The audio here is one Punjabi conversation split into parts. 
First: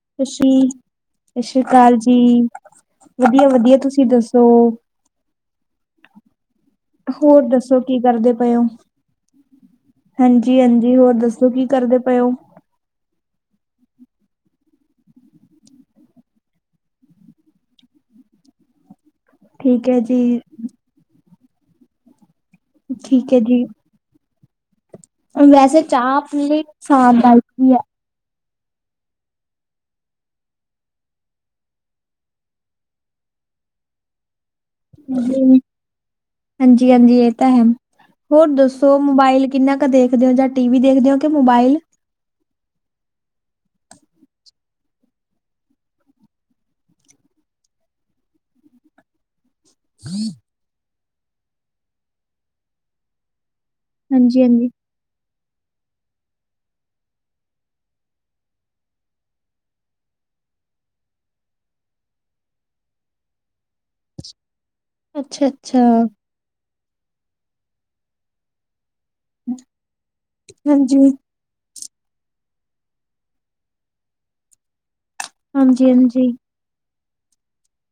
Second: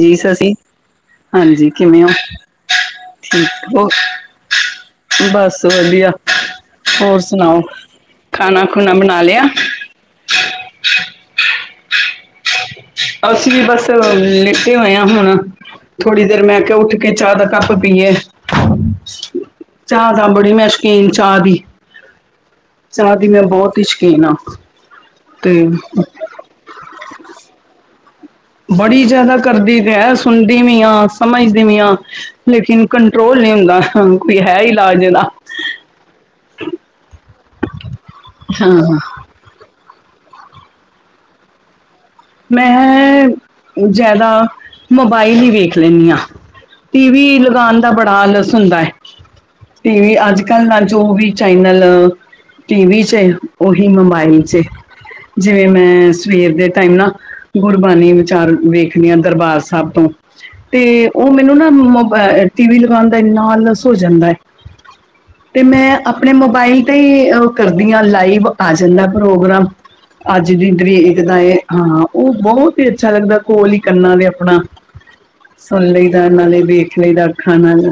ਜੀ ਸਸ ਸਸੀ ਸ਼੍ਰੀ, ਸਤਿ ਸ੍ਰੀ ਹਾਂਜੀ ਕਾਲ ਕਿਵੇਂ ਹੋ ਜੀ। ਠੀਕ ਵਧੀਆ-ਵਧੀਆ ਹੋ ਤੁਸੀਂ ਦੱਸੋ? ਬਸ ਵਧੀਆ, ਹੋਰ ਸੁਣਾਓ? ਦੱਸੋ ਕੀ ਖਾਣਾ ਖੁਣਾ ਬਣਾ ਲਿਆ। ਹਾਂਜੀ-ਹਾਂਜੀ ਹੋਰ ਦੱਸੋ, ਕੀ ਕਰਦੇ ਪਏ ਓ? ਅਸੀਂ ਵੀ ਬਸ ਲੇਟੇ ਹੋਏ ਆ ਹੁਣ। ਥੋੜ੍ਹੀ ਦੇਰ ਮੈਂ ਕੈਆ ਉੱਠ ਕੇ ਚਾਹ ਦਾ ਕੱਪ ਪੀਏ। ਠੀਕ ਹੈ ਚਾਹ ਜੀ ਦਾ ਬੜੀ ਮੈਂ ਸ਼ੌਕੀਨ ਚਾਹ ਦੀ ਚਾਹ ਦੀ ਠੀਕ ਹੈ ਮੈਂ ਜੀ ਬੋਤ ਈ ਸ਼ੌਕੀਨ ਆ। ਵੈਸੇ ਚਾਹ ਅਪਨੇ ਲਈ ਨੁਕਸਾਨ ਦਾਇਕ ਵੀ ਏ। ਬੜੀ ਜਾਦਾ ਕਰਦੀ ਗੈਸ, ਸੁਣਦੀ ਵੀ ਆ, ਸਮਝਦੀ ਵੀ ਆ ਲੇਕਿਨ ਕੰਟਰੋਲ ਨਈ ਹੁੰਦਾ ਕੋਈ ਹੈ ਈ ਵਧੀਆ ਜੀ, ਹਾਂਜੀ-ਹਾਂਜੀ ਏਹ ਤਾਂ ਹੈ, ਹੋਰ ਹਾਂ ਦੱਸੋ ਮੋਬਾਇਲ ਕਿੰਨਾ ਕ ਦੇਖਦੇ ਹੋ, ਜਾਂ ਟੀ ਵੀ ਦੇਖਦੇ ਹੋ ਕਿ ਮੋਬਾਇਲ? ਮੈਂ ਜਾਦਾ ਮੋਬਾਇਲ ਈ ਵੇਖ ਲੈਂਨੀ ਆ। ਟੀ ਵੀ ਲਗਾਨ ਦਾ ਬੜਾ ਆਲਸ ਹੁੰਦਾ ਐ। ਟੀ ਵੀ ਅੱਜ-ਕੱਲ ਨਾਲ ਜੋ ਵੀ ਚੈਈਨਲ, ਟੀਵੀ ਚੈ ਓਹੀ ਮੋਬਾਈਲ ਹਾਂਜੀ ਚ, ਹਾਂਜੀ ਜਿਵੇਂ ਮੈਂ ਸਵੇਰ ਦੇ ਟਾਈਮ ਨਾ ਗੁਰਬਾਣੀ ਵਿਚਾਰ ਵੇਖਣੀ ਆ ਦਰਬਾਰ ਸਾਬ ਤੋਂ ਤੇ ਓ ਮੈਨੂੰ ਨਾ ਮੋਬਾ ਅ ਟੀ ਵੀ ਲਗਾਣ ਦਾ ਏਨਾ ਆਲਸ ਹੋ ਜਾਂਦਾ ਏ, ਅੱਛਾ ਤੇ ਅੱਛਾ ਮੈਂ ਆਪਣੇ ਮੋਬਾਇਲ ਤੇ ਈ ਕਰਦੀ ਓ ਆ ਲਾਈਵ ਆ ਜਾਦਾ ਪ੍ਰੋਗਰਾਮ, ਅੱਜ ਦੀ ਹਾਂਜੀ ਡਰੀਕ ਦਾ ਏ ਹਾਂ। ਓ ਬਹੋਤ ਈ ਅੱਛਾ ਲੱਗਦਾ ਕੋਲ ਈ ਕੰਨਾਂ ਦੇ ਅਪਨਾ ਸੁਣ ਹਾਂਜੀ ਲਈ ਦਾ ਹਾਂਜੀ ਨਾਲੇ ਵੇਖ ਲਈ ਦਾ ਅੱਖਾਂ ਨਾਲ।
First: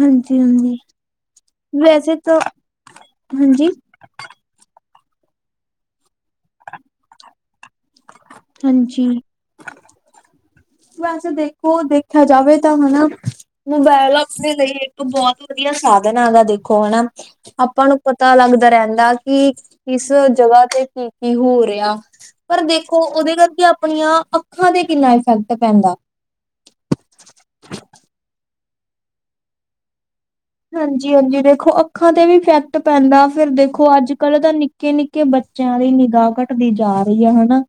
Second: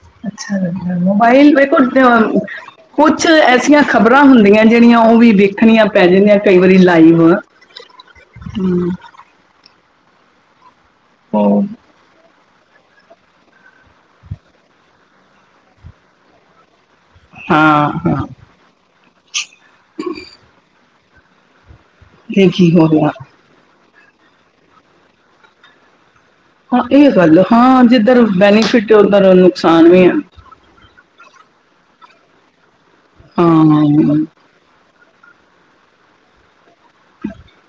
ਹਾਂਜੀ ਅੱਛਾ ਹਾਂਜੀ ਲੱਗਦਾ, ਮੋਬਾਈਲ ਵੇਖੋ ਵੈਸੇ ਤਾਂ ਅ ਕੁਛ ਹਾਂਜੀ ਐਸੀਆਂ ਖ਼ਬਰਾਂ ਹੁੰਦੀਆਂ ਜੇੜੀਆਂ ਓਵੀ ਵੇਖਨੀਆਂ ਪੈ ਜਾਂਦੀਆਂ ਕਈ ਵਾਰੀ ਲਾਈਵ ਹੂੰ ਹਾਂਜੀ। ਵੈਸੇ ਉਹ ਦੇਖੋ ਦੇਖਿਆ ਜਾਵੇ ਤਾਂ ਹੈਨਾ ਮੋਬਾਇਲ ਅਪਨੇ ਲਈ ਇੱਕ ਬੋਤ ਵਦੀਆ ਸਾਧਨ ਐਗਾ ਦੇਖੋ ਹੈਨਾ। ਆਪਾਂ ਹਾਂ ਨੂੰ ਹਾਂ ਪਤਾ ਲੱਗਦਾ ਰੈਂਦਾ ਕਿ ਕਿਸ ਜਗਾ ਤੇ ਕੀ-ਕੀ ਹੋ ਰਿਆ। ਇਹ ਪਰ ਕੀ ਹੋ ਦੇਖੋ ਰਿਹਾ ਓਦੇ ਕਰਕੇ ਆਪਨੀਆਂ ਅੱਖਾਂ ਤੇ ਕਿੰਨਾ ਇਫੈਕਟ ਪੈਂਦਾ। ਹਾਂ ਏ ਗੱਲ ਹਾਂ ਜਿੱਧਰ ਬੈਨੀਫਿਟ ਐ ਉੱਧਰ ਨੁਕਸਾਨ ਵੀ ਐ। ਹਾਂਜੀ-ਹਾਂਜੀ ਦੇਖੋ ਅੱਖਾਂ ਤੇ ਵੀ ਇਫੈਕਟ ਪੈਂਦਾ ਫਿਰ ਦੇਖੋ ਆੱਜ ਹਾਂ ਕੱਲ ਤਾਂ ਨੀ ਕੇ-ਨਿੱਕੇ ਬੱਚਿਆਂ ਦੀ ਨਿਗਾਹ ਘਟਦੀ ਜਾ ਪਈਆ ਹੋਨਾ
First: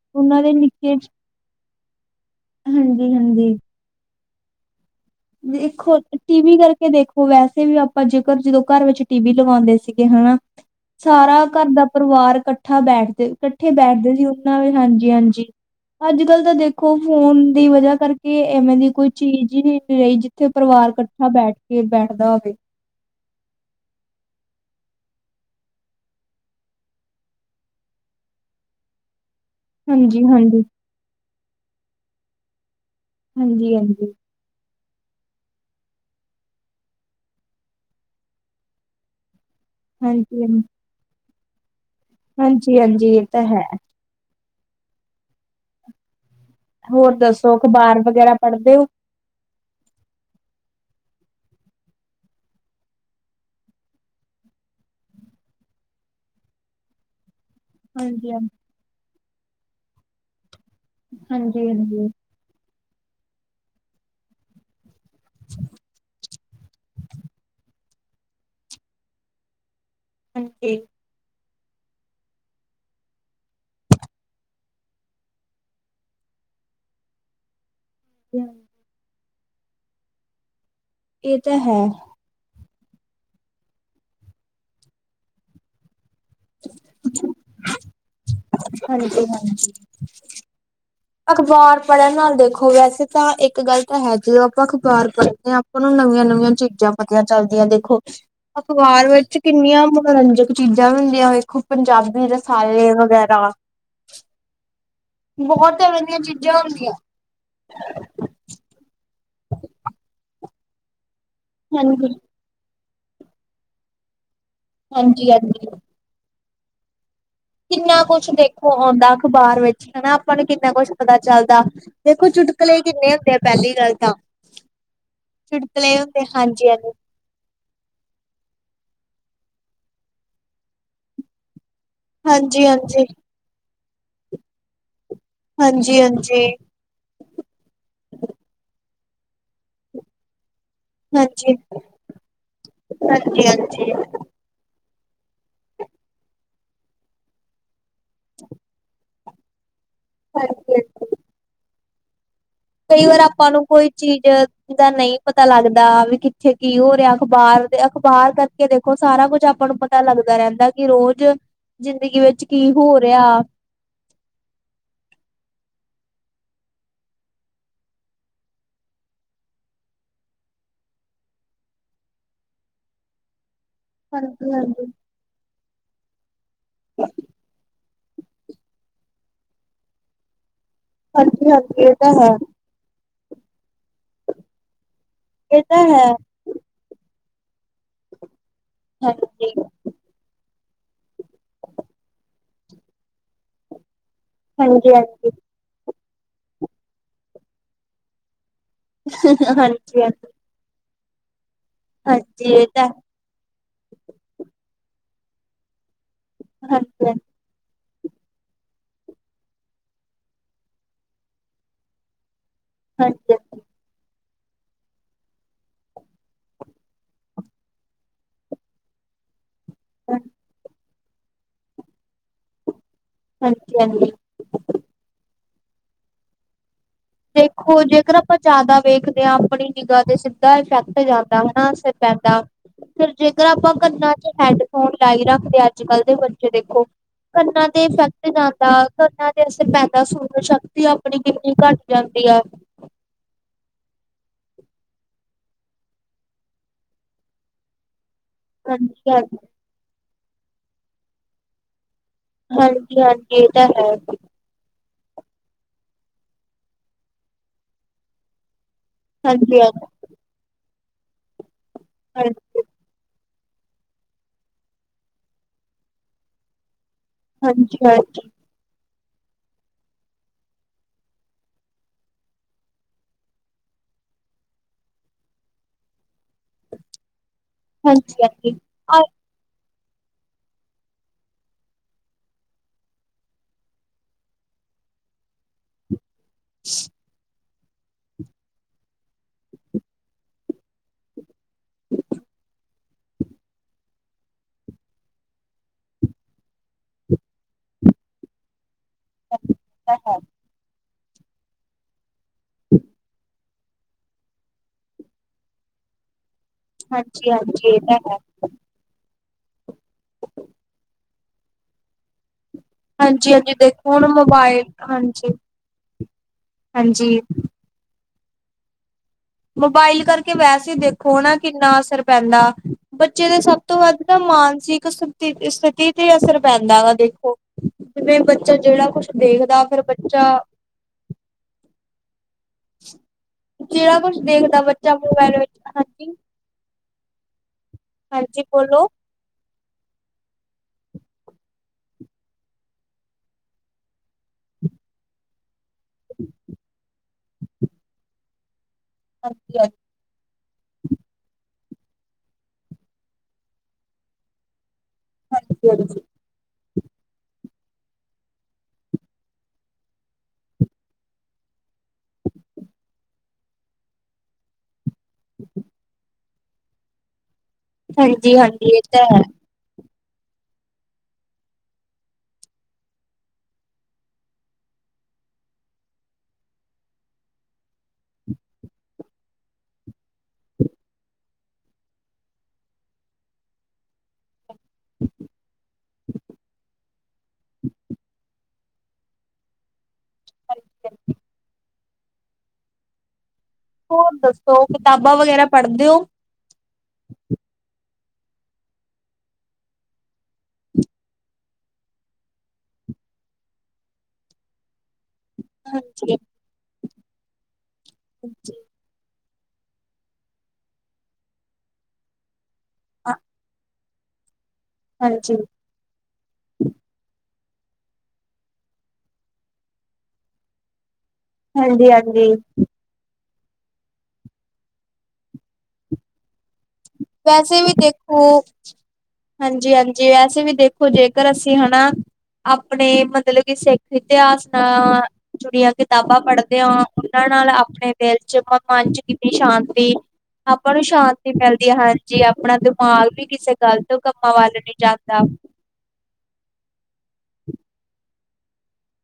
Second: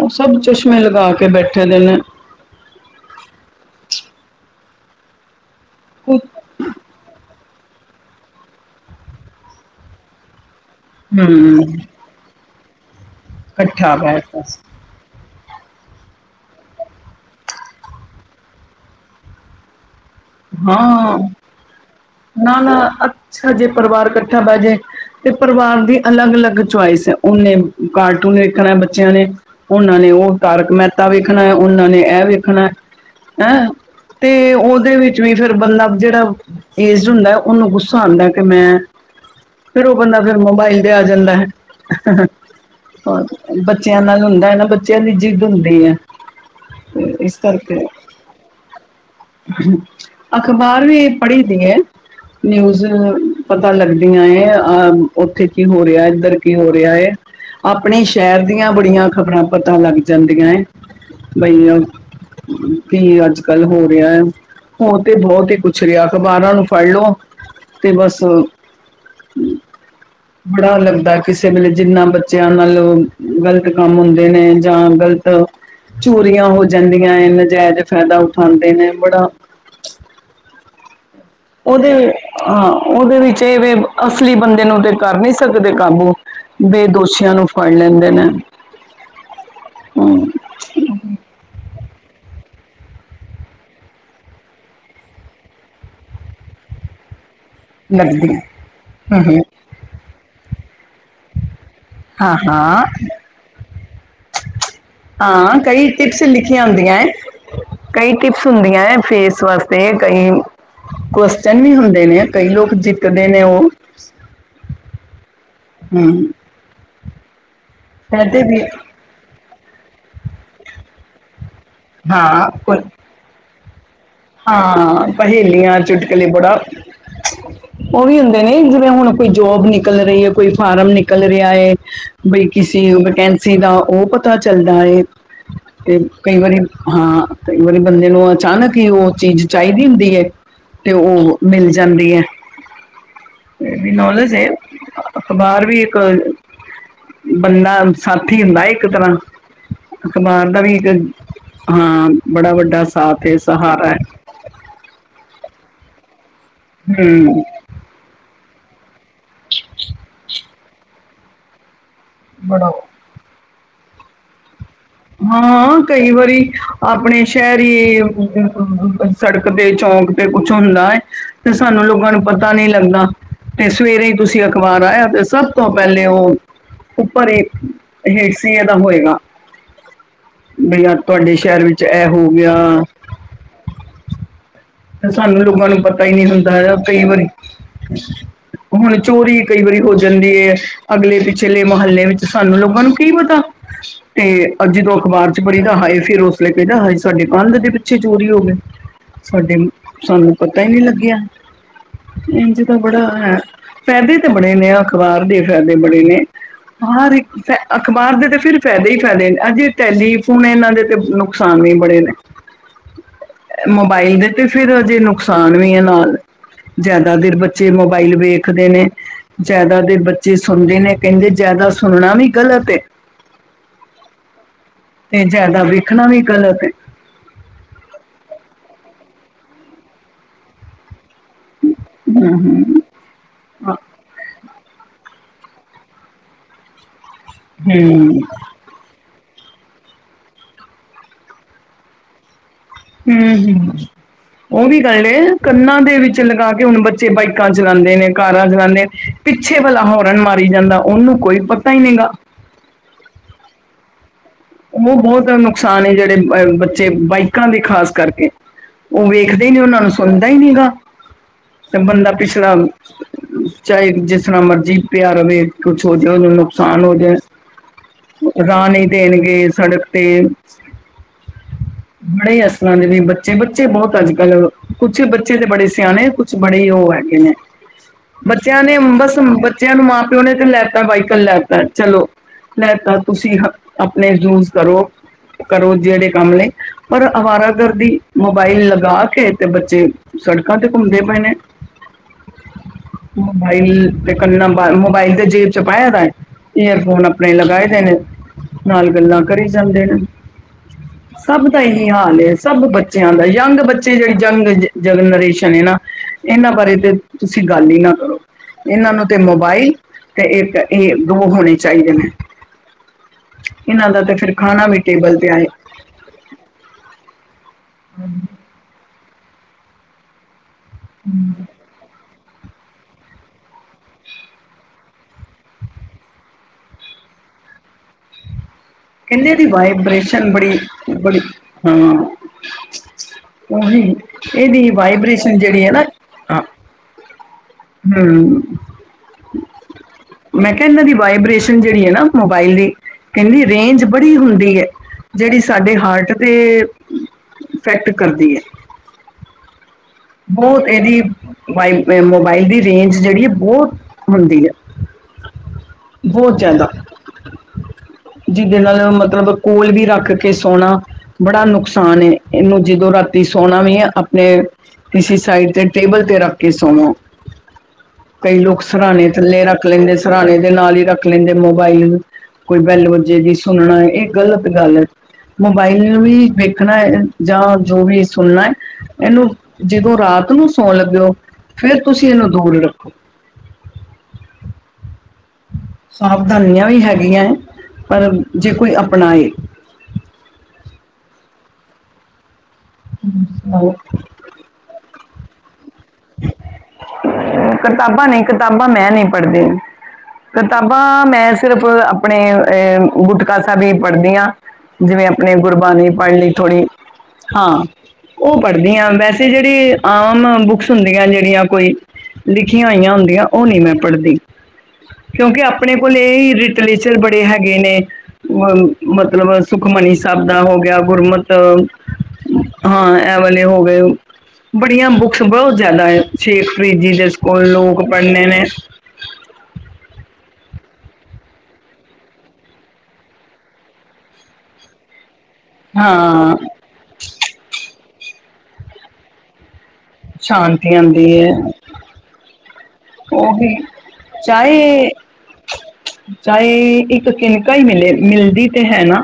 ਉਹ ਸਭ ਓਨਾਂ ਦੇ ਚਸ਼ਮੇ ਨਿੱਕੇ ਚ ਲਗਾ ਕੇ ਬੈਠੇ ਦੇ ਨੇ ਹਾਂਜੀ-ਹਾਂਜੀ। ਵੇਖੋ ਹੂੰ ਟੀ ਵੀ ਕਰਕੇ ਦੇ ਓ ਵੈਸੇ ਵੀ ਆਪਾਂ ਜੇਕਰ ਜਦੋਂ ਘਰ ਵਿੱਚ ਟੀ ਵੀ ਲਵਾਂਦੇ ਸੀਗੇ ਹੈਨਾ ਸਾਰਾ ਘਰ ਦਾ ਪਰਿਵਾਰ ਕੱਠਾ ਬੈਠਦੇ ਕੱਠੇ ਇਕੱਠਾ ਬੈਠਦੇ ਸੀ ਬੈਠ ਓਨਾਂ ਵੀ ਹਾਂਜੀ-ਹਾਂਜੀ। ਆੱਜ-ਕੱਲ ਤਾਂ ਦੇਖੋ ਫੋਨ ਦੀ ਵਜ੍ਹਾ ਕਰਕੇ ਐਵੇਂ ਦੀ ਕੋਈ ਚੀਜ਼ ਈ ਰਈ ਉਥੇ ਪਰਿਵਾਰ ਹਾਂ ਕੱਠਾ ਬੈਠ ਕੇ ਬੈਠਦਾ ਹੋਵੇ। ਛ ਜੇ ਪਰਿਵਾਰ ਕੱਠਾ ਬੈਜੇ ਤੇ ਪਰਿਵਾਰ ਦੀ ਅਲੱਗ-ਅਲੱਗ ਚੁਆਇਸ ਐ ਓਨੇ ਕਾਰਟੂਨ ਵੇਖਨਾ ਬੱਚਿਆਂ ਨੇ ਓਨਾਂ ਨੇ ਹਾਂਜੀ ਓ ਹਾਂਜੀ ਤਾਰਕ ਮ੍ਹੈਤਾ ਵੇਖਨਾ ਐ ਓਨਾਂ ਨੇ ਐ ਵੇਖਨਾ ਐ। ਹਾਂਜੀ ਹਾਂਜੀ ਹਾਂਜੀ ਤੇ ਓਦੇ ਵਿੱ ਚ ਵੀ ਫੇਰ ਬੰਦਾ ਜੇੜਾ ਏਜਡ ਹੁੰਦਾ ਓਨੂੰ ਗੁੱਸਾ ਆਂਦਾ ਕਿ ਮੈਂ ਫਿਰ ਓ ਬੰਦਾ ਫਿਰ ਹਾਂਜੀ ਮੋਬਾਈਲ ਦੇ ਆ ਜਾਂਦਾ ਐ ਤਾਂ ਹਾਂਜੀ ਹਾਂਜੀ ਇਹ ਤਾਂ ਕਰਕੇ ਹੈ ਬੱ ਚੇਆ ਨਾਲ ਹੁੰਦਾ ਨਾ ਬੱਚਿਆਂ ਦੀ ਜਿੱਦ ਹੁੰਦੀ ਐ। ਹੋਰ ਦੱਸੋ ਅਖ਼ਬਾਰ ਵਗੈਰਾ ਪੜਦੇ ਓ? ਅਖ਼ਬਾਰ ਵੀ ਪੜ੍ਹੀ ਦੀ ਏ। ਨਿਊਜ਼ ਪਤਾ ਲੱਗਦੀਆਂ ਏ ਅ ਓੱਥੇ ਕੀ ਹੋ ਰਿਆ, ਇੱਧਰ ਕੀ ਹੋ ਰਿਆ ਏ। ਅਪਨੇ ਹਾਂਜੀ ਸ਼੍ਹੈਰ ਹਾਂਜੀ ਦੀਆਂ ਬੜੀਆਂ ਖ਼ਬਰਾਂ ਪਤਾ ਲੱਗ ਜਾਂਦੀਆਂ ਏ। ਹਾਂਜੀ ਬਈ ਅ ਹਾਂਜੀ ਕੀ ਆੱਜ-ਕੱਲ ਹੋ ਰਿਆ ਐ। ਹੋ ਤੇ ਬੋਤ ਈ ਕੁੱਛ ਰਿਆ ਅਖਬਾਰਾਂ ਨੂੰ ਫੜ ਲਓ ਤੇ ਬਸ ਬੜਾ ਹਾਂਜੀ ਲੱਗਦੈ। ਕਿਸੇ ਵੇਲੇ ਜਿੰਨਾ ਬੱਚਿਆਂ ਨਾਲ ਗਲਤ ਕੰਮ ਹੁੰਦੇ ਨੇ ਜਾਂ ਗਲਤ ਚੋਰੀਆਂ ਹੋ ਜਾਂਦੀਆਂ ਏ, ਨਜਾਇਜ਼ ਫੈਦਾ ਉਠਾਂਦੇ ਨੇ ਬੜਾ ਇਹ ਤਾਂ ਹੈ ਓਦੇ ਵੇ ਹਾਂ ਓਦੇ ਵਿੱਚ ਏ ਵੇ ਅਸਲੀ ਬੰਦੇ ਨੂੰ ਤੇ ਕਰ ਨੀ ਸਕਦੇ ਕਾਬੂ ਬੇਦੋਸ਼ੀਆਂ ਨੂੰ ਫੜ ਲੈਂਦੇ ਨੇ ਹਾਂਜੀ-ਹਾਂਜੀ। ਹਮ, ਅਖ਼ਬਾਰ ਪੜਨ ਨਾਲ ਦੇਖੋ ਵੈਸੇ ਤਾਂ ਇੱਕ ਗੱਲ ਤਾਂ ਹੈ ਜਦੋਂ ਆਪਾਂ ਅਖ਼ਬਾਰ ਪੜਦੇ ਆ ਤੁਆਨੁੰ ਨਵੀਆਂ-ਨਵੀਆਂ ਚੀਜ਼ਾਂ ਪਤੀਆਂ ਚੱਲਦੀਆਂ ਦੇਖੋ ਲੱਗਦੀ ਹੈ ਅਖ਼ਬਾਰ ਹੂੰ ਵਿੱਚ ਹੂੰ ਕਿੰਨੀਆਂ ਮਨੋਰੰਜਕ ਚੀਜ਼ਾਂ ਹੁੰਦੀਆਂ ਵੇਖੋ ਪੰਜਾਬੀ ਹਾਂ ਹਾਂ ਰਸਾਲੇ ਵਗੈਰਾ ਹਾਂ ਬੋਹਤ ਕਈ ਟਿਪਸ ਲਿਖੀਆਂ ਹੁੰਦੀਆਂ ਐ, ਕਈ ਟਿਪਸ ਹੁੰਦੀਆਂ ਐ ਫੇਸ ਵਾਸਤੇ ਕਈ ਕੋਸ਼ਚਨ ਵੀ ਹੁੰਦੇ ਹਾਂਜੀ, ਨੇ ਕਈ ਲੋਕ ਜਿੱਤਦੇ ਨੇ ਓ। ਹਾਂਜੀ-ਹਾਂਜੀ। ਹੂੰ। ਕਿੰਨਾ ਕੁਛ ਇਹਦੇ ਵੀ ਦੇਖੋ ਆਉਂਦਾ ਅਖਬਾਰ ਵਿੱਚ ਹਨਾ ਆਪਾਂ ਨੂੰ ਕਿੰਨਾ ਕੁਛ ਪਤਾ ਚੱਲਦਾ ਦੇਖੋ ਹਾਂ ਚੁਟਕਲੇ ਕੁ- ਕਿੰਨੇ ਹੁੰਦੇ ਆ ਪਹਿਲੀ ਗੱਲ ਤਾਂ ਹਾਂ ਪਹੇਲੀਆਂ ਹੁੰਦੇ ਚੁਟਕਲੇ ਬੜਾ ਹਾਂਜੀ, ਹਾਂਜੀ। ਉਹ ਵੀ ਹੁੰਦੇ ਨੇ ਜਿਵੇਂ ਹੁਣ ਕੋਈ ਜੋਬ ਨਿਕਲ ਰਹੀ ਹੈ ਕੋਈ ਫਾਰਮ ਨਿਕਲ ਰਿਆ ਏ ਬਈ ਹਾਂਜੀ, ਕਿਸੇ ਹਾਂਜੀ, ਵੈਕੈਂਸੀ ਦਾ ਉਹ ਪਤਾ ਚੱਲਦਾ ਹੈ ਤੇ ਹਾਂਜੀ, ਹਾਂਜੀ, ਕਈ ਵਾਰੀ ਹਾਂ, ਕਈ ਵਾਰੀ ਬੰਦੇ ਨੂੰ ਅਚਾਨਕ ਹੀ ਉਹ ਚੀਜ਼ ਚਾਹੀਦੀ ਹੁੰਦੀ ਏ ਤੇ ਉਹ ਹਾਂਜੀ, ਮਿਲ ਜਾਂਦੀ ਹੈ। ਹਾਂਜੀ, ਇਹ ਵੀ ਹਾਂਜੀ, ਨੌਲੇਜ ਏ ਅਖਬਾਰ ਵੀ ਇੱਕ ਬੰਦਾ ਸਾਥੀ ਹੁੰਦਾ, ਇੱਕ ਤਰ੍ਹਾਂ ਅਖਬਾਰ ਦਾ ਵੀ ਹਾਂਜੀ। ਇੱਕ ਹਾਂ, ਬੜਾ ਵੱਡਾ ਕਈ ਵਾਰ ਸਾਥ ਹੈ ਆਪਾਂ ਨੂੰ ਕੋਈ ਸਹਾਰਾ ਹੈ ਚੀਜ਼ ਦਾ ਨਹੀਂ ਪਤਾ ਲੱਗਦਾ ਵੀ ਕਿੱਥੇ ਕੀ ਹੋ ਰਿਹਾ ਹੂੰ ਅਖਬਾਰ ਤੇ ਅਖ਼ਬਾਰ ਕਰਕੇ ਦੇਖੋ ਸਾਰਾ ਕੁੱਝ ਆਪਾਂ ਨੂੰ ਪਤਾ ਲੱਗਦਾ ਰਹਿੰਦਾ, ਕਿ ਰੋਜ਼ ਜ਼ਿੰਦਗੀ ਵਿੱਚ ਕੀ ਬੜਾ ਹੋ ਰਿਆ ਹਾਂ ਕਈ ਵਾਰੀ ਆਪਣੇ ਸ਼ਹਿਰੀ ਸੜਕ ਤੇ, ਚੌਂਕ ਤੇ ਕੁਛ ਹੁੰਦਾ ਹੈ, ਤੇ ਸਾਨੂੰ ਲੋਕਾਂ ਨੂੰ ਪਤਾ ਨੀ ਲੱਗਦਾ ਤੇ ਸਵੇਰੇ ਹੀ ਤੁਸੀਂ ਹਾਂਜੀ ਅਖ਼ਬਾਰ ਹਾਂਜੀ ਆਇਆ ਤੇ ਸਭ ਤੋਂ ਪਹਿਲੇ ਉਹ ਉੱਪਰ ਹੀ ਹੈਸੀਏ ਦਾ ਹੋਏਗਾ ਬਈ ਆਂ, ਤੁਹਾਡੇ ਹਾਂਜੀ ਸ਼ਹਿਰ ਵਿੱਚ ਹਾਂਜੀ ਇਹ ਤਾਂ ਹੋ ਹੈ ਗਿਆ ਤੇ ਸਾਨੂੰ ਇਹ ਲੋਕਾਂ ਨੂੰ ਤਾਂ ਹੈ ਪਤਾ ਹੀ ਨਹੀਂ ਹੁੰਦਾ ਹੈ, ਕਈ ਵਾਰੀ ਹੁਣ ਚੋਰੀ ਹਾਂਜੀ ਕਈ ਵਾਰੀ ਹੋ ਜਾਂਦੀ ਏ ਅਗਲੇ- ਪਿਛਲੇ ਮੁਹੱਲੇ ਵਿੱਚ ਸਾਨੂੰ ਲੋਕਾਂ ਨੂੰ ਕੀ ਪਤਾ, ਤੇ ਆ ਹਾਂਜੀ ਜਦੋਂ ਹਾਂਜੀ ਅਖ਼ਬਾਰ ਚ ਕਹਿੰਦਾ ਹਾਏ ਫਿਰ ਉਸ ਲੇ ਕਹਿੰਦਾ ਹਾਏ! ਸਾਡੇ ਕੰਧ ਦੇ ਪਿੱਛੇ ਚੋਰੀ ਹੋ ਗਏ ਹਾਂਜੀ। ਹਾਂਜੀ ਸਾਨੂੰ ਪਤਾ ਹੀ ਨਹੀਂ ਲੱਗਿਆ, ਹਾਂਜੀ ਇੰਝ ਇਹ ਦਾ ਤਾਂ ਬੜਾ ਹੈ ਫਾਇਦੇ ਤਾਂ ਬੜੇ ਨੇ, ਅਖ਼ਬਾਰ ਦੇ ਫਾਇਦੇ ਬੜੇ ਨੇ। ਹਾਂਜੀ ਹਰ ਇੱਕ ਅਖ਼ਬਾਰ ਦੇ ਤਾਂ ਫਿਰ ਫ਼ਾਇਦੇ ਹੀ ਫ਼ਾਇਦੇ ਨੇ। ਅਜੇ ਟੈਲੀਫੋਨ ਇਹਨਾਂ ਦੇ ਤੇ ਨੁਕਸਾਨ ਵੀ ਬੜੇ ਨੇ [inaudible] ਹਾਂਜੀ‌। ਮੋਬਾਇਲ ਦੇ ਤੇ ਫਿਰ ਹਜੇ ਨੁਕਸਾਨ ਵੀ ਹੈ, ਨਾਲ ਜ਼ਿਆਦਾ ਦੇਰ ਬੱਚੇ ਮੋਬਾਈਲ ਵੇਖਦੇ ਨੇ ਜਿਆਦਾ ਦੇਰ ਹਾਂਜੀ ਬੱਚੇ ਸੁਣਦੇ ਨੇ, ਕਹਿੰਦੇ ਜਿਆਦਾ ਸੁਣਨਾ ਵੀ ਗ਼ਲਤ ਐ ਹਾਂਜੀ-ਹਾਂਜੀ। ਤੇ ਜ਼ਿਆਦਾ ਵੇਖਣਾ ਵੀ ਗ਼ਲਤ ਹੈ। ਦੇਖੋ ਜੇਕਰ ਆਪਾਂ ਜ਼ਿਆਦਾ ਵੇਖਦੇ ਹਾਂ, ਆਪਣੀ ਨਿਗਾਹ ਤੇ ਸਿੱਧਾ ਇਫੈਕਟ ਜਾਂ ਦਾ ਸਿਰ ਪੈਂਦਾ ਹੂੰ ਫਿਰ ਜੇਕਰ ਆਪਾਂ ਕੰਨਾਂ ਚ ਹੈਡਫੋਨ ਲਾਈ ਰੱਖਦੇ, ਅੱਜ- ਕੱਲ੍ਹ ਦੇ ਬੱਚੇ ਦੇਖੋ ਕੰਨਾਂ ਤੇ ਹੂੰ ਇਫੈਕਟ ਜਾਂਦਾ, ਕੰਨਾਂ ਤੇ ਅਸਰ ਪੈਦਾ, ਸੁਣਨ ਸ਼ਕਤੀ ਆਪਣੀ ਕਿਨੀ ਘੱਟ ਜਾਂਦੀ ਆ। ਹੂੰ ਹੂੰ ਉਹ ਵੀ ਗੱਲ ਏ ਕੰਨਾਂ ਦੇ ਵਿੱਚ ਲਗਾ ਕੇ, ਹੁਣ ਬੱਚੇ ਬਾਈਕਾਂ ਚਲਾਉਂਦੇ ਨੇ ਕਾਰਾਂ ਚਲਾਉਂਦੇ, ਹਾਂਜੀ ਹਾਂਜੀ ਪਿੱਛੇ ਵਾਲਾ ਹੋਰਨ ਮਾਰੀ ਜਾਂਦਾ, ਉਹਨੂੰ ਕੋਈ ਪਤਾ ਹੀ ਨਹੀਂ ਗਾ ਹਾਂਜੀ-ਹਾਂਜੀ। ਇਹ ਤਾਂ ਹੈ ਉਹ ਬਹੁਤ ਜਿਆਦਾ ਨੁਕਸਾਨ ਐ, ਜਿਹੜੇ ਅ ਬੱਚੇ ਬਾਈਕਾਂ ਦੇ ਖ਼ਾਸ ਕਰਕੇ ਉਹ ਵੇਖਦੇ ਨੀ, ਹਾਂਜੀ ਉਹਨਾਂ ਨੂੰ ਸੁਣਦਾ ਹੀ ਨਹੀਂ ਗਾ, ਤੇ ਬੰਦਾ ਪਿਛਲਾ ਹਾਂਜੀ ਚਾਹੇ ਜਿਸ ਤਰ੍ਹਾਂ ਮਰਜੀ ਪਿਆ ਰਵੇ, ਕੁਛ ਹੋ ਜਾਵੇ, ਉਹਨੂੰ ਨੁਕਸਾਨ ਹੋ ਜਾਏ ਹਾਂਜੀ- ਹਾਂਜੀ। ਰਾਹ ਨੀ ਦੇਣਗੇ ਸੜਕ ਤੇ ਬੜੇ ਅਸਲਾਂ ਦੇ ਨੇ ਬੱਚੇ, ਬੱਚੇ ਬਹੁਤ ਅੱਜ-ਕੱਲ ਕੁਛ ਬੱਚੇ ਤੇ ਬੜੇ ਸਿਆਣੇ ਬੜੇ ਉਹ ਹੈਗੇ ਨੇ, ਹਾਂਜੀ ਹਾਂਜੀ ਹਾਂਜੀ ਬੱਚਿਆਂ ਨੇ ਆਹ ਬਸ ਬੱਚਿਆਂ ਨੂੰ ਮਾਂ ਪਿਓ ਨੇ ਤੇ ਲੈਤਾ, ਵਾਈਕਲ ਲੈਤਾ ਚਲੋ ਲੈਤਾ ਤੁਸੀਂ [unintelligible] ਜੂਸ ਕਰੋ, ਕਰੋ ਜਿਹੜੇ ਕੰਮ ਨੇ, ਔਰ ਅਵਾਰਾ ਗਰਦੀ ਮੋਬਾਇਲ ਲਗਾ ਕੇ ਤੇ ਬੱਚੇ ਸੜਕਾਂ ਤੇ ਘੁੰਮਦੇ ਪਏ ਨੇ ਮੋਬਾਈਲ ਤੇ ਕੰਨਾ ਮੋਬਾਇਲ ਤੇ ਜੇਬ ਚ ਪਾਇਆ ਦਾ ਈਅਰਫੋਨ ਆਪਣੇ ਲਗਾਏ ਦੇ ਨੇ ਨਾਲ ਗੱਲਾਂ ਕਰੀ ਜਾਂਦੇ ਤਾਂ ਨੇ, ਹੈ ਸਭ ਦਾ ਇਹੀ ਹਾਲ ਐ। ਸਭ ਬੱਚਿਆਂ ਦਾ ਯੰਗ ਬੱਚੇ ਜਿਹੜੀ ਯੰਗ ਜਨਰੇਸ਼ਨ ਐ ਨਾ ਇਹਨਾਂ ਪਰ ਐਤੇ ਹਾਂਜੀ ਤੁਸੀਂ ਹਾਂਜੀ ਗੱਲ ਈ ਇਹ ਨਾ ਤਾਂ ਹੈ ਕਰੋ। ਇਹਨਾਂ ਨੂੰ ਤੇ ਮੋਬਾਈਲ ਤੇ ਇੱਕ ਇਹ ਦੋ ਹੋਣੇ ਚਾਹੀਦੇ ਨੇ, ਹਾਂਜੀ-ਹਾਂਜੀ ਇਹਨਾਂ ਦੇਖੋ ਦਾ ਹੁਣ ਤੇ ਫਿਰ ਮੋਬਾਇਲ, ਖਾਣਾ ਵੀ ਟੇਬਲ ਤੇ ਆਏ ਹਾਂਜੀ-ਹਾਂਜੀ। ਹੂੰ, ਮੋਬਾਇਲ ਕਰਕੇ ਵੈਸੇ ਈ ਦੇਖੋ ਹਨਾ ਕਿੰਨਾ ਅਸਰ ਪੈਂਦਾ ਬੱਚੇ ਦੀ ਸਭ ਤੋਂ ਵੱਧ ਤਾਂ ਮਾਨਸਿਕ ਸ ਸਥਿਤੀ ਤੇ ਅਸਰ ਪੈਂਦਾ ਵਾ ਦੇਖੋ [inaudible] ਜਿਵੇਂ ਬੱਚਾ ਜਿਹੜਾ ਕੁਛ ਕਹਿੰਦੇ ਇਹਦੀ ਦੇਖਦਾ ਫਿਰ ਬੱਚਾ ਵਾਈਬ੍ਰੇਸ਼ਨ ਬੜੀ, ਬੜੀ ਹਾਂ। ਉਹੀ ਜਿਹੜਾ ਕੁਛ ਦੇਖਦਾ ਇਹਦੀ ਬੱਚਾ ਵਾਈਬ੍ਰੇਸ਼ਨ ਮੋਬਾਇਲ ਵਿੱਚ ਜਿਹੜੀ ਐ ਨਾਂ ਹਾਂਜੀ ਹੂੰ, ਹਾਂਜੀ ਬੋਲੋ ਮੈਂ ਕਿਹਾ ਇਹਨਾਂ ਦੀ ਵਾਈਬ੍ਰੇਸ਼ਨ ਜਿਹੜੀ ਐ ਨਾ ਮੋਬਾਇਲ ਦੀ ਕਹਿੰਦੀ। ਰੇਂਜ ਬੜੀ ਹੁੰਦੀ ਐ। ਜਿਹੜੀ ਸਾਡੇ ਹਾਰਟ ਤੇ ਇਫੈਕਟ ਕਰਦੀ ਐ। ਹਾਂਜੀ ਹਾਂਜੀ, ਬਹੁਤ ਇਹਦੀ, ਵਾਈ ਮੋਬਾਈਲ ਦੀ ਰੇਂਜ ਜਿਹੜੀ ਐ ਬਹੁਤ ਹੁੰਦੀ ਐ। [inaudible] ਹਾਂਜੀ ਹਾਂਜੀ, ਬਹੁਤ ਜਾਦਾ, ਜਿਦੇ ਨਾਲ ਮਤਲਬ ਕੋਲ ਵੀ ਰੱਖ ਕੇ ਸੋਣਾ ਬੜਾ ਨੁਕਸਾਨ ਐ ਇਹਨੂੰ ਜਦੋਂ ਰਾਤੀ ਸੋਣਾ ਵੀ ਐ ਆਪਣੇ ਕਿਸੀ ਸਾਈਡ ਤੇ ਟੇਬਲ ਤੇ ਰੱਖ ਕੇ ਸੋਣਾ। ਹਾਂਜੀ ਕਈ ਲੋਕ ਹਾਂਜੀ ਇਹ ਤਾਂ ਸਰਾਹਣੇ ਹੈ ਥੱਲੇ ਰੱਖ ਲੈਂਦੇ ਸਰਾਣੇ ਦੇ ਨਾਲ ਈ ਰੱਖ ਲੈਂਦੇ ਮੋਬਾਈਲ ਨੂੰ ਕੋਈ ਬੈਲ ਵਜੇ ਵੀ ਸੁਣਨਾ ਇਹ ਗ਼ਲਤ ਗੱਲ ਐ। ਮੋਬਾਈਲ ਨੂੰ ਵੀ ਵੇਖਣਾ ਜਾਂ ਜੋ ਵੀ ਸੁਣਨਾ ਇਹਨੂੰ ਜਦੋਂ ਰਾਤ ਨੂੰ ਸੌਣ ਲੱਗੇ ਓ, ਫੇਰ ਤੁਸੀਂ ਇਹਨੂੰ ਦੂਰ ਰੱਖੋ। ਸਾਵਧਾਨੀਆਂ ਵੀ ਹੈਗੀਆਂ, ਪਰ ਜੇ ਕੋਈ ਅਪਣਾਏ [inaudible] ਤੁਸੀ ਸੁਣਾਓ? ਹੋਰ ਦੱਸੋ ਕਿਤਾਬਾਂ ਵਗੈਰਾ ਪੜ੍ਹਦੇ ਔ? ਕਿਤਾਬਾਂ ਨੇ ਕਿਤਾਬਾਂ ਮੈਂ ਨੀ ਪੜ੍ਹਦੀ। ਕਿਤਾਬਾਂ ਮੈਂ ਸਿਰਫ਼ ਆਪਣੇ ਅ ਗੁਟਕਾ ਸਾਹਿਬ ਵੀ ਪੜ੍ਹਦੀ ਆ। ਜਿਵੇਂ ਆਪਣੇ ਗੁਰਬਾਣੀ ਪੜ੍ਹ ਹਾਂਜੀ ਲਈ ਥੋੜ੍ਹੀ ਹਾਂ ਉਹ ਹਾਂਜੀ ਪੜ੍ਹਦੀਆਂ ਵੈਸੇ ਤੇ ਜਿਹੜੀ ਆਮ ਬੁੱਕਸ ਹੁੰਦੀਆਂ ਜਿਹੜੀਆਂ ਕੋਈ ਲਿਖੀਆਂ ਹੋਈਆਂ ਹੁੰਦੀਆਂ ਉਹ ਨੀ ਮੈਂ ਪੜ੍ਹਦੀ, ਹਾਂਜੀ ਕਿਉਂਕਿ ਆਪਣੇ ਕੋਲ ਇਹੀ ਲਿਟਰੇਚਰ ਬੜੇ ਹੈਗੇ ਨੇ। ਅ ਮਤਲਬ ਸੁਖਮਨੀ ਸਾਹਿਬ ਦਾ ਹੋ ਗਿਆ ਗੁਰਮਤ ਹਾਂਜੀ ਹਾਂਜੀ ਹਾਂ ਐ ਵਾਲੇ ਹੋ ਗਏ ਬੜੀਆਂ ਬੁੱਕਸ ਬਹੁਤ ਜਿਆਦਾ ਐ ਸ਼ੇਖ ਫਰੀਦ ਜੀ ਦੇ ਸਕੂਲ ਲੋਕ ਪੜ੍ਹਨੇ ਨੇ ਹਾਂਜੀ, ਹਾਂਜੀ ਵੈਸੇ ਵੀ ਦੇਖੋ ਜੇਕਰ ਅਸੀਂ ਹਨਾ ਆਪਣੇ ਮਤਲਬ ਕਿ ਸਿੱਖ ਇਤਿਹਾਸ ਨਾਲ ਜੁੜੀਆਂ ਕਿਤਾਬਾਂ ਹਾਂ ਪੜ੍ਹਦੇ ਓ ਉਨਾਂ ਨਾਲ ਆਪਣੇ ਦਿਲ ਚ ਮਨ ਚ ਕਿੰਨੀ ਸ਼ਾਂਤੀ ਆਪਾਂ ਸ਼ਾਂਤੀ ਨੂੰ ਆਉਂਦੀ ਸ਼ਾਂਤੀ ਹੈ ਮਿਲਦੀ ਆ, ਹਾਂਜੀ ਆਪਣਾ ਦ ਦਿਮਾਗ ਵੀ ਉਹੀ ਕਿਸੇ ਗਲਤ ਕੰਮਾਂ ਵੱਲ ਨੀ ਚਾਹੇ ਜਾਂਦਾ ਚਾਹੇ ਇੱਕ ਕਿਨਕਾ ਹੀ ਮਿਲੇ ਮਿਲਦੀ ਤੇ ਹੈ ਨਾ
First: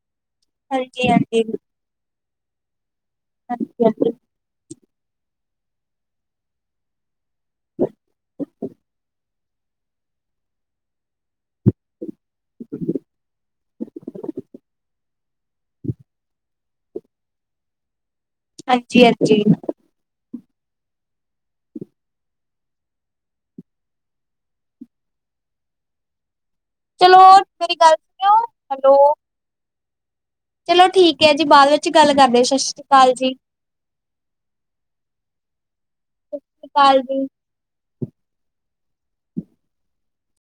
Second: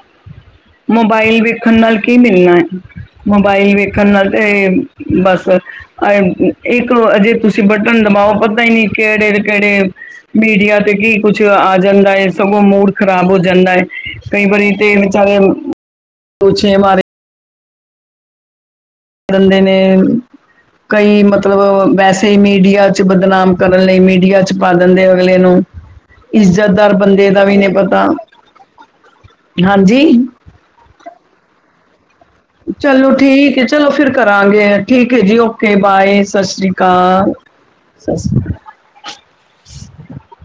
ਮੋਬਾਇਲ ਹਾਂਜੀ-ਹਾਂਜੀ, ਵੇਖਣ ਨਾਲ ਕੀ ਮਿਲਣਾ ਐ, ਮੋਬਾਇਲ ਵੇਖਣ ਹਾਂਜੀ-ਹਾਂਜੀ, ਨਾਲ ਤੇ ਬਸ ਅ ਇੱਕ ਜੇ ਤੁਸੀਂ ਬਟਨ ਦਬਾਓ ਪਤਾ ਹੀ ਨੀਂ ਕਿਹੜੇ-ਕਿਹੜੇ ਮੀਡੀਆ ਤੇ ਕੀ ਕੁਛ ਆ ਜਾਂਦਾ ਏ ਸਗੋਂ ਮੂਡ ਖਰਾਬ ਹੋ ਜਾਂਦਾ ਏ ਕਈ ਬਾਰੀ ਤੇ [unintelligible] ਹਾਂਜੀ [unintelligible] ਨੇ ਕਈ ਮਤਲਬ ਵੈਸੇ ਹੀ ਮੀਡੀਆ ਚ ਬਦਨਾਮ ਕਰਨ ਲਈ ਮੀਡੀਆ ਚ ਪਾ ਦਿੰਦੇ ਆ ਅਗਲੇ ਨੂੰ ਇੱਜ਼ਤਦਾਰ ਚਲੋ ਬੰਦੇ ਦਾ ਵੀ ਨਹੀਂ ਮੇਰੀ ਗੱਲ ਪਤਾ, ਸੁਣਿਓ ਹੈਲੋ ਹਾਂਜੀ। ਚਲੋ ਠੀਕ ਐ ਜੀ ਬਾਦ ਵਿੱਚ ਗੱਲ ਕਰਦੇ ਸ੍ਰੀ ਚਲੋ ਅਕਾਲ ਜੀ। ਠੀਕ ਐ ਚਲੋ ਫਿਰ ਕਰਾਂਗੇ ਠੀਕ ਐ ਜੀ ਓਕੇ ਬਾਏ ਸਤਿ ਸ੍ਰੀ ਸ਼੍ਰੀ ਅਕਾਲ ਜੀ। ਕਾਲ। ਸਤਿ ਸ਼੍ਰੀ ਕਾਲ।